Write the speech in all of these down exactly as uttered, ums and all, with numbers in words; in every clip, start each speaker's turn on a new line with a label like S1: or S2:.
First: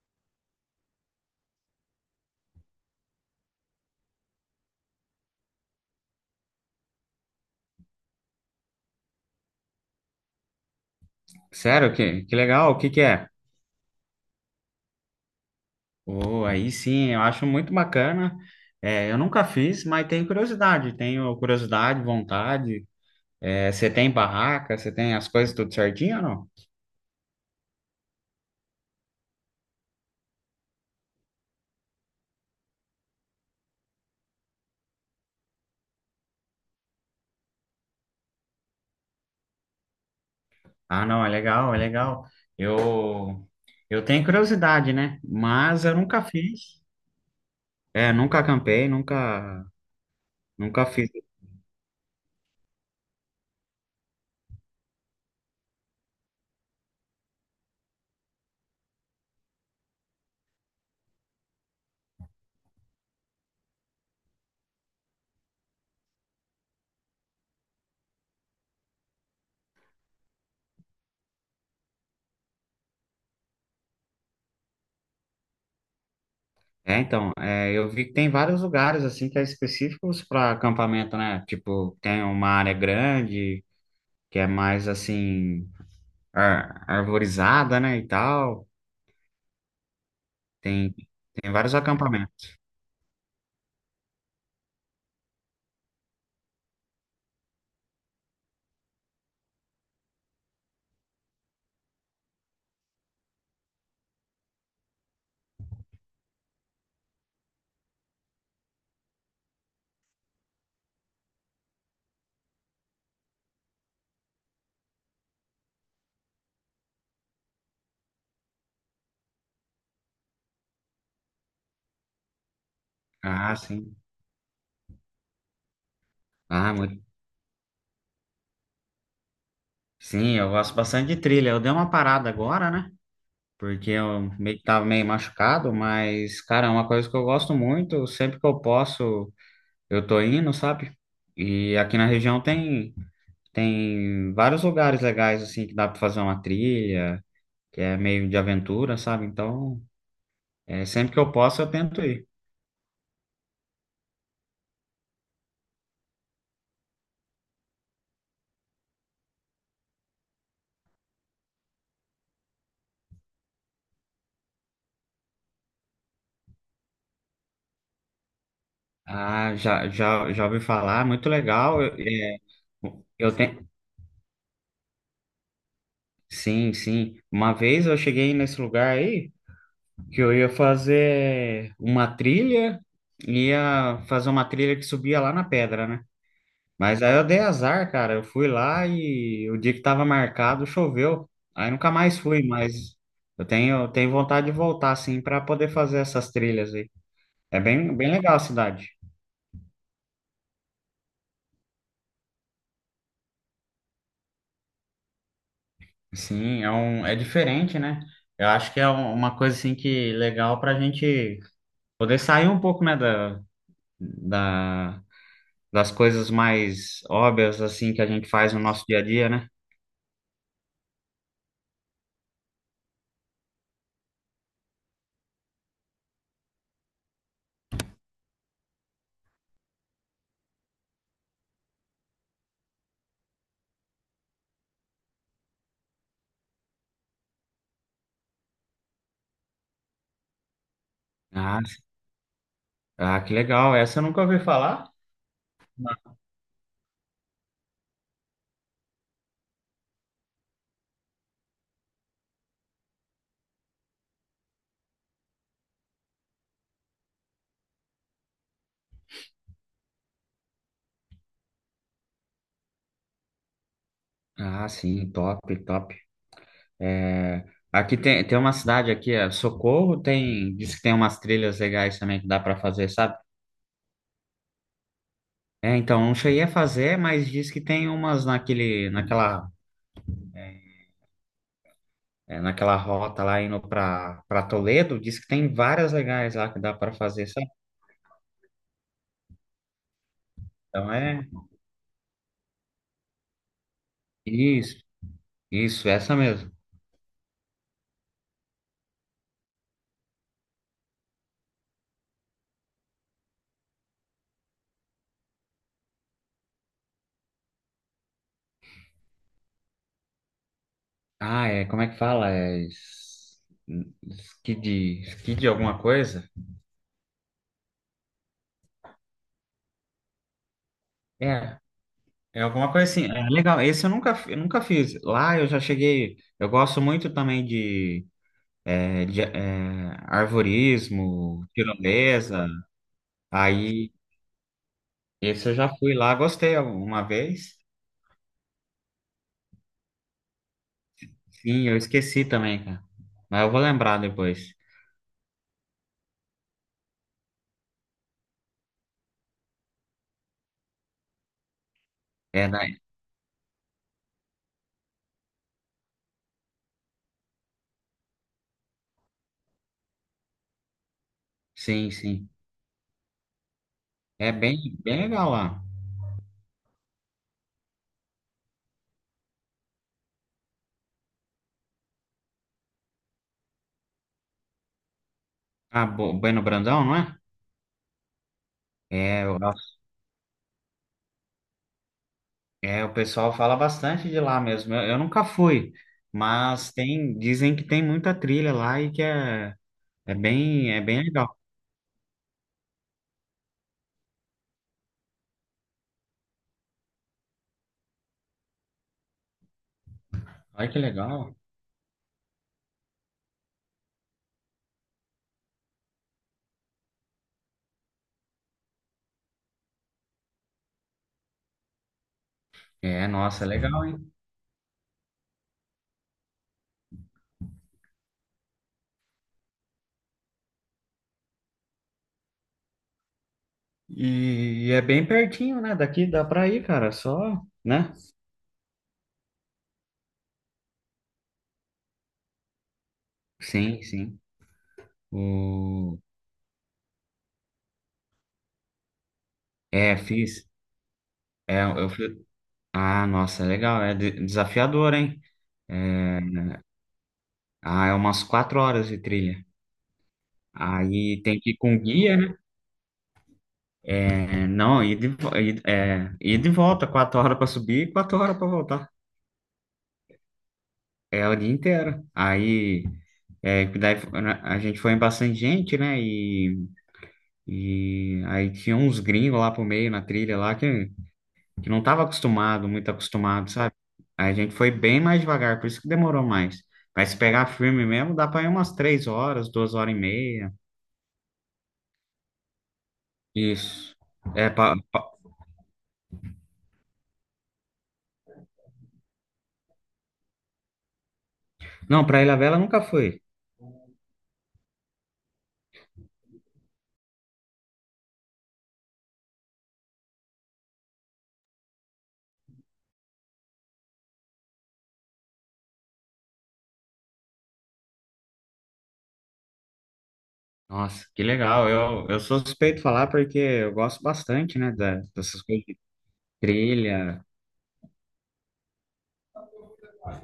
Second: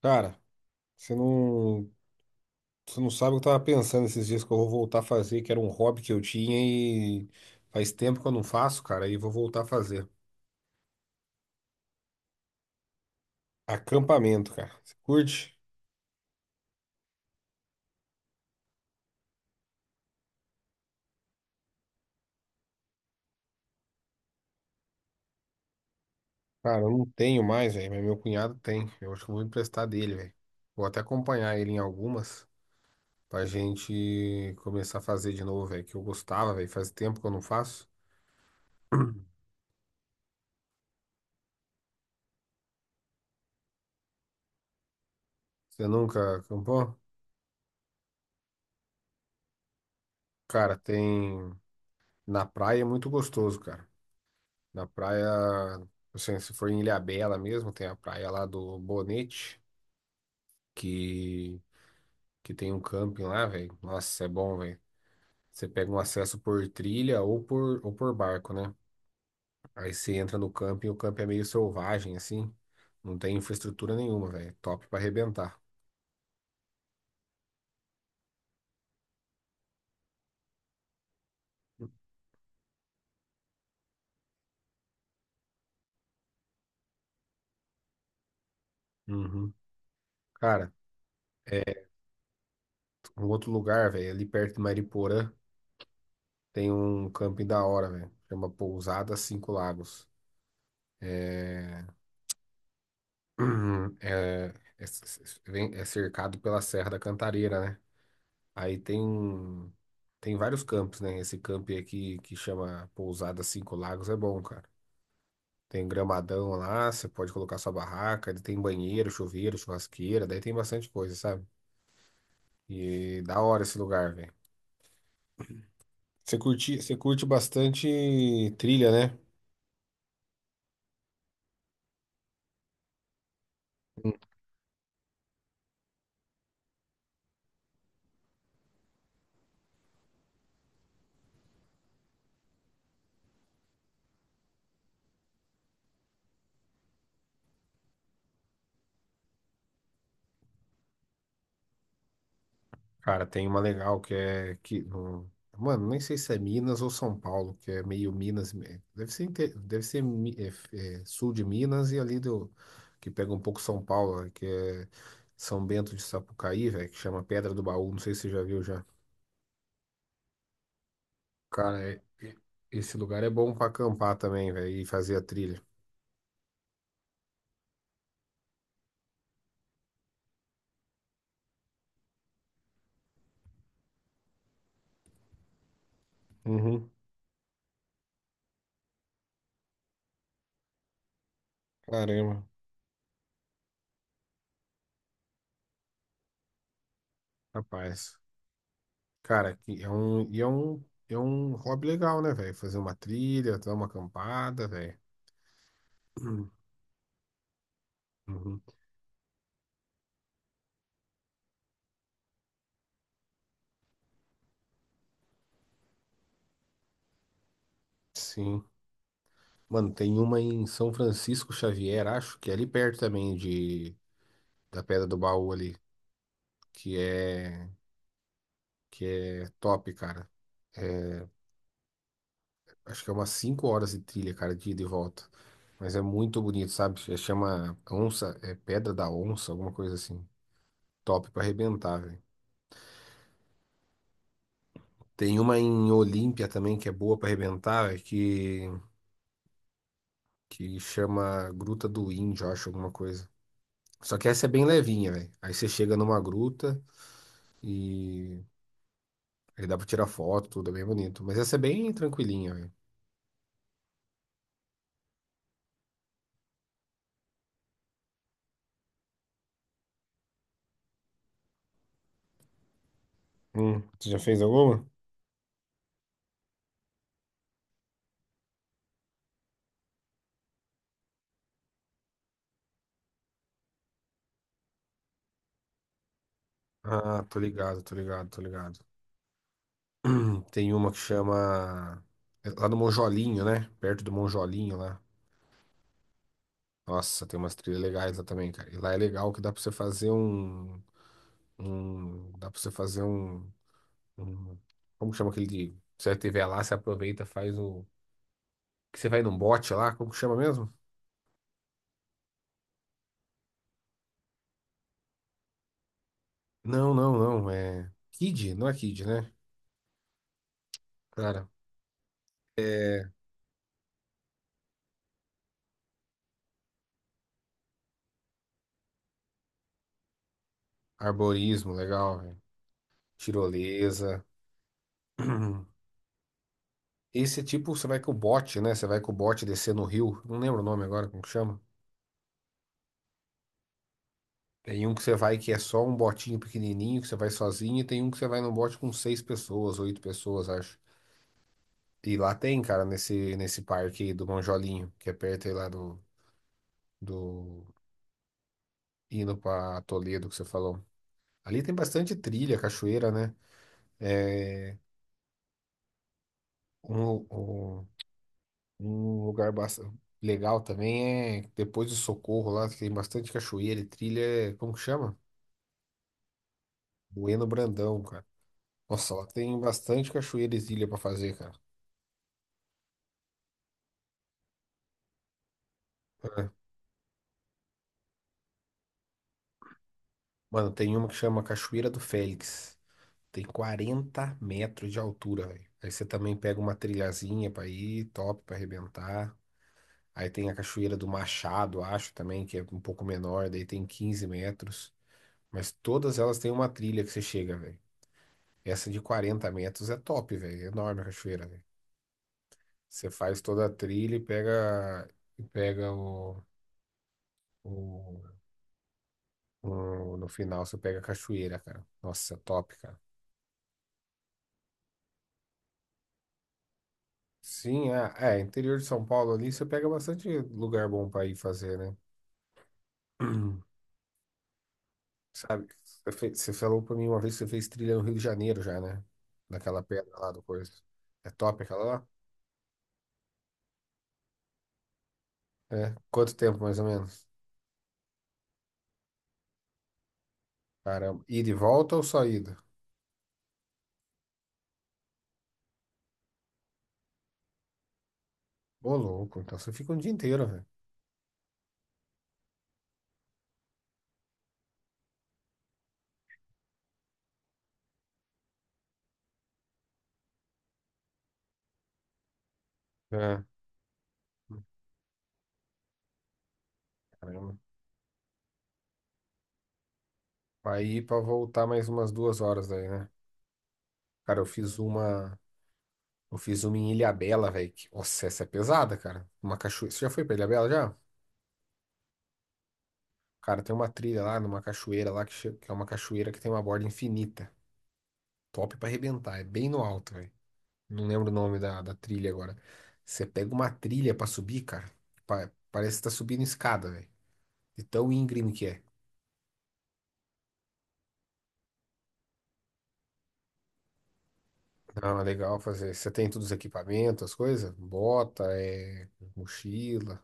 S1: Cara, você não, você não sabe o que eu tava pensando esses dias que eu vou voltar a fazer, que era um hobby que eu tinha e faz tempo que eu não faço, cara, e vou voltar a fazer.
S2: Sério, que, que legal, o que que é?
S1: Acampamento, cara. Você curte?
S2: Oh, aí sim, eu acho muito bacana. É, eu nunca fiz, mas tenho curiosidade, tenho curiosidade, vontade. É, você tem barraca, você tem as coisas tudo certinho ou não?
S1: Cara, eu não tenho mais, velho, mas meu cunhado tem. Eu acho que eu vou emprestar dele, velho. Vou até acompanhar ele em algumas pra gente começar a fazer de novo, velho, que eu gostava, velho. Faz tempo que eu não faço.
S2: Ah, não, é legal, é legal. Eu, eu tenho curiosidade, né? Mas
S1: Você
S2: eu nunca
S1: nunca
S2: fiz.
S1: acampou?
S2: É, nunca acampei, nunca,
S1: Cara,
S2: nunca fiz.
S1: tem na praia é muito gostoso, cara. Na praia, assim, se for em Ilhabela mesmo, tem a praia lá do Bonete, que, que tem um camping lá, velho. Nossa, é bom, velho. Você pega um acesso por trilha ou por, ou por barco, né? Aí você entra no camping, o camping é meio selvagem, assim. Não tem infraestrutura nenhuma, velho. Top pra arrebentar.
S2: É, então, é, eu vi que tem vários lugares assim que é específicos para acampamento, né? Tipo, tem uma área grande que é mais assim ar- arvorizada, né, e tal.
S1: Uhum. Cara,
S2: Tem, tem vários
S1: é,
S2: acampamentos.
S1: um outro lugar, velho, ali perto de Mariporã, tem um camping da hora, velho. Chama Pousada Cinco Lagos. É, uhum. É, é, vem- é cercado pela Serra da Cantareira, né? Aí tem, tem vários campos, né? Esse campo aí aqui que chama Pousada Cinco Lagos é bom, cara. Tem gramadão lá, você pode colocar sua barraca, ele tem banheiro, chuveiro, churrasqueira, daí tem bastante coisa, sabe? E da
S2: Ah,
S1: hora esse
S2: sim.
S1: lugar, velho. Você
S2: Ah,
S1: curte, você
S2: muito.
S1: curte bastante trilha, né?
S2: Sim, eu gosto bastante de trilha. Eu dei uma parada agora, né? Porque eu meio que tava meio machucado, mas, cara, é uma coisa que eu gosto muito. Sempre que eu posso, eu tô indo, sabe? E aqui na região tem, tem vários lugares legais, assim, que dá pra fazer uma trilha, que é meio de aventura, sabe? Então, é, sempre que eu posso, eu tento ir.
S1: Cara, tem uma legal que é que no- mano, nem sei se é Minas ou São Paulo, que é meio Minas, me- deve ser inte- deve ser Mi- é, f- é, sul de Minas e ali do que pega um pouco São Paulo, né, que é São Bento de Sapucaí, velho, que chama Pedra do Baú, não sei se você já viu já.
S2: Ah, já, já, já ouvi falar, muito
S1: Cara,
S2: legal. Eu,
S1: é- é-
S2: é,
S1: esse lugar é
S2: eu
S1: bom pra
S2: tenho.
S1: acampar também, velho, e fazer a trilha.
S2: Sim, sim. Uma vez eu cheguei nesse lugar aí que eu ia fazer uma trilha, ia fazer uma trilha que subia lá na pedra, né?
S1: Uhum.
S2: Mas aí eu dei azar, cara. Eu fui lá e o dia que tava marcado choveu. Aí nunca mais fui,
S1: Caramba,
S2: mas eu tenho, eu tenho vontade de voltar, assim, para poder fazer essas trilhas aí. É bem, bem
S1: rapaz.
S2: legal a cidade.
S1: Cara, que é um e é um é um hobby legal, né, velho? Fazer uma trilha, dar uma acampada, velho.
S2: Sim, é um, é diferente, né? Eu acho que é um- uma coisa assim que legal para a gente poder sair um pouco, né, da, da, das coisas mais óbvias assim que a gente faz no
S1: Sim.
S2: nosso dia a dia, né?
S1: Mano, tem uma em São Francisco Xavier, acho, que é ali perto também de, da Pedra do Baú ali, que é, que é top, cara. É, acho que é umas cinco horas de trilha, cara, de ida e volta. Mas é muito bonito, sabe? É- Chama Onça, é Pedra da Onça, alguma coisa assim. Top pra
S2: Ah,
S1: arrebentar, velho.
S2: ah, que legal. Essa eu nunca ouvi falar.
S1: Tem uma em Olímpia também que é boa pra arrebentar, véio, que, que chama Gruta do Índio, acho, alguma coisa. Só que essa é bem levinha, velho. Aí você chega numa gruta e aí dá pra tirar foto, tudo é bem bonito. Mas essa é bem tranquilinha, velho.
S2: Ah, sim, top, top. É, aqui tem, tem uma cidade aqui, é Socorro, tem, diz que tem umas trilhas legais também que dá para fazer, sabe?
S1: Hum, você já fez alguma?
S2: É, então, não cheguei a fazer, mas diz que tem umas naquele, naquela é, naquela rota lá indo para para Toledo, diz que tem várias legais lá que dá para
S1: Ah,
S2: fazer,
S1: tô
S2: sabe?
S1: ligado, tô ligado, tô ligado. Hum, Tem uma
S2: Então
S1: que
S2: é
S1: chama. É lá no Monjolinho, né? Perto do Monjolinho
S2: isso,
S1: lá.
S2: isso, essa mesmo.
S1: Nossa, tem umas trilhas legais lá também, cara. E lá é legal que dá pra você fazer um. Um... Dá pra você fazer um. Um- Como que chama aquele de. Você tiver lá, você aproveita, faz o. Que você vai num bote lá, como que chama mesmo?
S2: Ah, é, como é que fala? É es- skid, skid alguma coisa?
S1: Não, não, não. É. Kid, não é Kid, né? Cara,
S2: É, é alguma coisa assim.
S1: é
S2: É legal, esse eu nunca, fi- eu nunca fiz. Lá eu já cheguei, eu gosto muito também de, é, de, é, arvorismo,
S1: arborismo, legal, velho.
S2: tirolesa, aí
S1: Tirolesa.
S2: esse eu já fui lá, gostei uma
S1: Esse é
S2: vez.
S1: tipo, você vai com o bote, né? Você vai com o bote descer no rio. Não lembro o nome agora, como que chama.
S2: Sim, eu esqueci também, cara. Mas eu vou lembrar depois.
S1: Tem um que você vai que é só um botinho pequenininho, que você vai sozinho, e tem um que você vai num bote com seis pessoas, oito pessoas, acho. E lá
S2: É,
S1: tem,
S2: da...
S1: cara, nesse, nesse parque aí do Monjolinho, que é perto aí lá do, do... indo pra Toledo, que você falou. Ali tem
S2: sim,
S1: bastante
S2: sim.
S1: trilha, cachoeira, né?
S2: É bem,
S1: É.
S2: bem legal lá.
S1: Um, um, um lugar basta- legal também é depois do Socorro lá, que tem bastante cachoeira e trilha. é- Como que chama?
S2: Ah, Bo- Bueno Brandão, não é?
S1: Bueno Brandão, cara. Nossa,
S2: É,
S1: lá
S2: eu-
S1: tem
S2: acho-
S1: bastante cachoeira e trilha pra fazer, cara.
S2: é, o pessoal fala bastante de lá mesmo. Eu, eu nunca fui,
S1: É.
S2: mas tem, dizem que tem muita trilha lá e que é, é
S1: Mano,
S2: bem, é
S1: tem
S2: bem
S1: uma que
S2: legal.
S1: chama Cachoeira do Félix. Tem quarenta metros de altura, velho. Aí você também pega uma trilhazinha pra ir, top pra arrebentar. Aí tem a
S2: Olha que
S1: Cachoeira do
S2: legal.
S1: Machado, acho também, que é um pouco menor, daí tem quinze metros. Mas todas elas têm uma trilha que você chega, velho. Essa de quarenta metros é top, velho. É enorme a cachoeira, velho.
S2: É,
S1: Você faz
S2: nossa, é
S1: toda a
S2: legal, hein?
S1: trilha e pega, e pega o, o, o- no final você pega a cachoeira, cara. Nossa, é top, cara.
S2: E, e é bem pertinho, né? Daqui dá pra ir, cara, só,
S1: Sim,
S2: né?
S1: é, é, interior de São Paulo ali você pega bastante lugar bom pra ir fazer, né?
S2: Sim, sim.
S1: Sabe?
S2: O...
S1: Você fe- você falou pra mim uma vez que você fez trilha no Rio de Janeiro já, né? Naquela
S2: É,
S1: pedra lá do
S2: fiz.
S1: coisa. É
S2: É,
S1: top aquela
S2: eu
S1: lá?
S2: fui. Ah, nossa, é legal. É de- desafiador, hein?
S1: É.
S2: É,
S1: Quanto tempo mais ou menos?
S2: ah, é umas quatro horas de trilha. Aí
S1: Caramba.
S2: tem
S1: Ida
S2: que
S1: e
S2: ir com
S1: volta ou
S2: guia,
S1: só
S2: né?
S1: ida?
S2: É, não, ir de, vo- ir, é, ir de volta, quatro horas para subir e quatro horas para voltar.
S1: Ô, louco. Então você fica um dia inteiro, velho.
S2: É o dia inteiro. Aí, é, daí a gente foi em bastante gente, né? E, e aí tinha uns gringos lá pro meio na trilha lá que que não estava acostumado, muito
S1: É,
S2: acostumado, sabe? Aí a gente foi bem mais devagar, por isso que demorou mais. Mas se pegar
S1: caramba.
S2: firme mesmo, dá para ir umas três horas, duas horas e meia.
S1: Pra ir pra voltar mais umas duas horas aí, né?
S2: Isso.
S1: Cara, eu
S2: É, pa,
S1: fiz
S2: pa...
S1: uma. Eu fiz uma em Ilhabela, velho. que- Nossa, essa é pesada, cara. Uma cachoeira. Você já foi pra Ilhabela já?
S2: Não, para Ilha nunca fui.
S1: Cara, tem uma trilha lá, numa cachoeira lá, que, che- que é uma cachoeira que tem uma borda infinita. Top pra arrebentar. É bem no alto, velho. Não lembro o nome da, da trilha agora. Você pega uma trilha pra subir, cara. pa- Parece que tá subindo escada, velho. De tão íngreme que é.
S2: Nossa, que legal. Eu, eu sou suspeito de falar porque eu gosto bastante, né, da-
S1: Não, é
S2: dessas
S1: legal
S2: coisas de
S1: fazer. Você tem todos os equipamentos,
S2: trilha.
S1: as coisas? Bota, é, mochila.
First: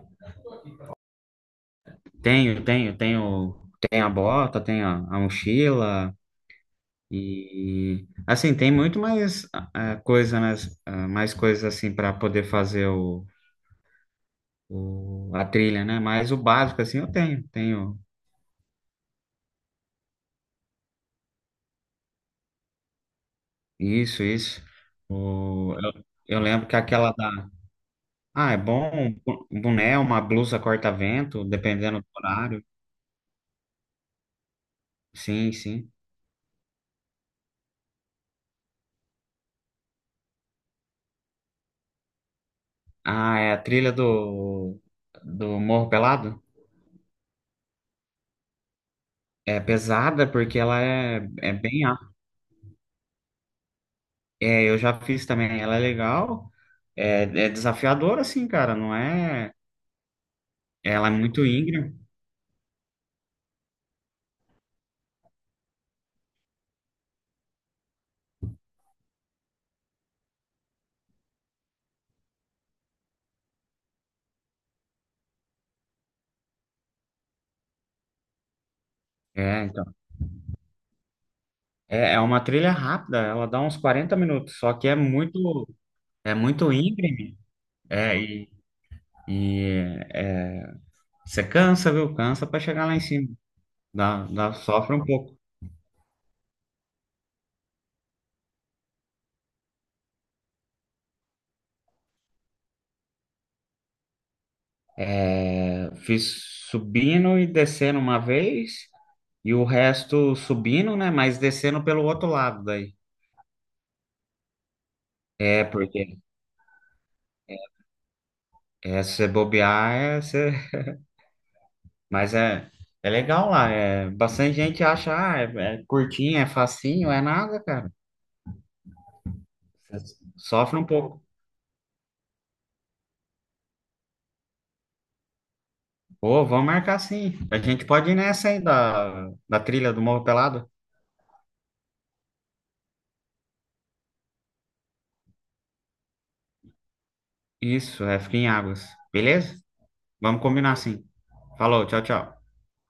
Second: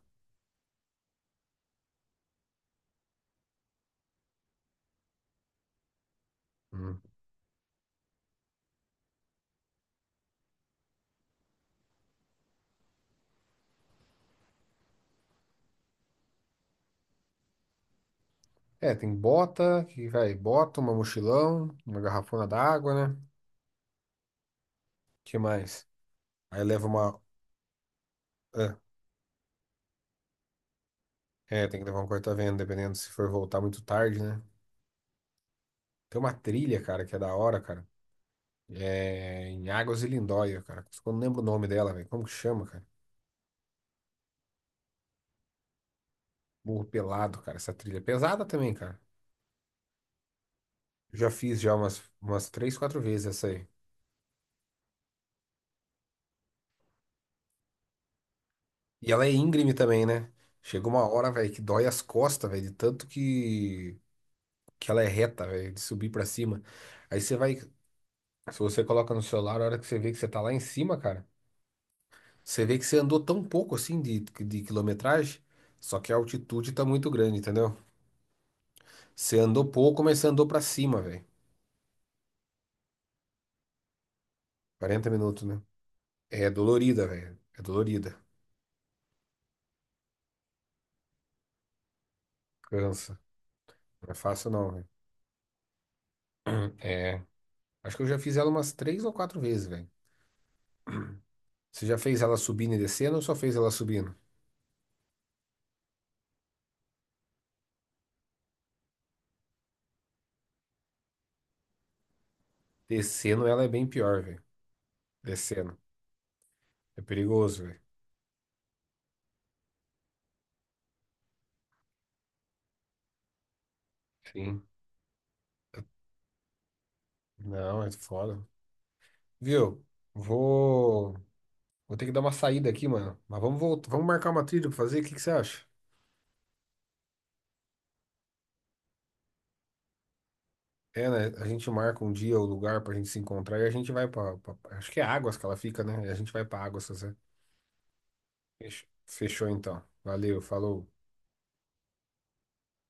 S2: Tenho, tenho, tenho, tenho a bota, tenho a, a mochila.
S1: Hum.
S2: E assim, tem muito mais ah, ah, coisa, né, ah, mais coisas assim para poder fazer o o- a trilha, né? Mas o básico, assim, eu tenho. Tenho
S1: É, tem bota, que vai, bota, uma mochilão, uma garrafona d'água, né?
S2: isso, isso.
S1: Que
S2: O-
S1: mais?
S2: eu, eu
S1: Aí
S2: lembro que
S1: leva
S2: aquela
S1: uma.
S2: da... Ah, é
S1: Ah,
S2: bom, um boné, uma blusa corta-vento,
S1: é, tem que
S2: dependendo
S1: levar um
S2: do
S1: corta-vento,
S2: horário.
S1: dependendo se for voltar muito tarde, né?
S2: Sim, sim.
S1: Tem uma trilha, cara, que é da hora, cara. É em Águas de Lindóia, cara. Eu não lembro o nome dela, velho. Como que chama, cara?
S2: Ah, é a trilha do, do Morro Pelado?
S1: Burro Pelado, cara. Essa trilha é pesada também, cara.
S2: É pesada porque ela é,
S1: Já
S2: é
S1: fiz já
S2: bem... a-
S1: umas, umas três, quatro vezes essa aí.
S2: É, eu já fiz também, ela é legal. É, é desafiadora, assim, cara, não
S1: E ela é
S2: é...
S1: íngreme também, né? Chegou
S2: Ela
S1: uma
S2: é
S1: hora,
S2: muito
S1: velho, que dói
S2: íngreme.
S1: as costas, velho, de tanto que, que ela é reta, velho, de subir pra cima. Aí você vai, se você coloca no celular, a hora que você vê que você tá lá em cima, cara, você vê que você andou tão pouco assim de, de quilometragem, só que a altitude tá muito grande, entendeu? Você andou
S2: É,
S1: pouco, mas você andou pra cima, velho.
S2: É, é uma trilha rápida, ela dá uns quarenta minutos, só que é
S1: quarenta minutos, né?
S2: muito, é
S1: É
S2: muito
S1: dolorida,
S2: íngreme.
S1: velho. É dolorida.
S2: É, e, e é, você cansa, viu? Cansa para chegar lá em
S1: Cansa.
S2: cima.
S1: Não é
S2: Dá,
S1: fácil
S2: dá,
S1: não, velho.
S2: sofre um pouco.
S1: É. Acho que eu já fiz ela umas três ou quatro vezes, velho. Você já fez ela subindo e descendo ou só fez ela subindo?
S2: É, fiz subindo e descendo uma vez, e o resto subindo, né? Mas descendo pelo outro lado daí.
S1: Descendo ela é bem pior, velho.
S2: É,
S1: Descendo.
S2: porque
S1: É perigoso, velho.
S2: é, se você bobear, é, você... mas é, é legal lá. É, bastante
S1: Sim.
S2: gente acha, ah, é, é curtinho, é facinho, é nada,
S1: Não, é
S2: cara.
S1: foda. Viu?
S2: Você sofre um
S1: Vou.
S2: pouco.
S1: Vou ter que dar uma saída aqui, mano. Mas vamos voltar. Vamos marcar uma trilha pra fazer? O que que você acha?
S2: Ô, vamos marcar sim. A gente pode ir nessa aí da, da trilha do Morro Pelado.
S1: É, né? A gente marca um dia o lugar pra gente se encontrar e a gente vai pra, pra- acho que é Águas que ela fica, né? E a gente vai pra Águas, se você.
S2: Isso, é, fica em Águas.
S1: Fechou Fechou,
S2: Beleza?
S1: então. Valeu,
S2: Vamos combinar
S1: falou.
S2: sim. Falou, tchau, tchau.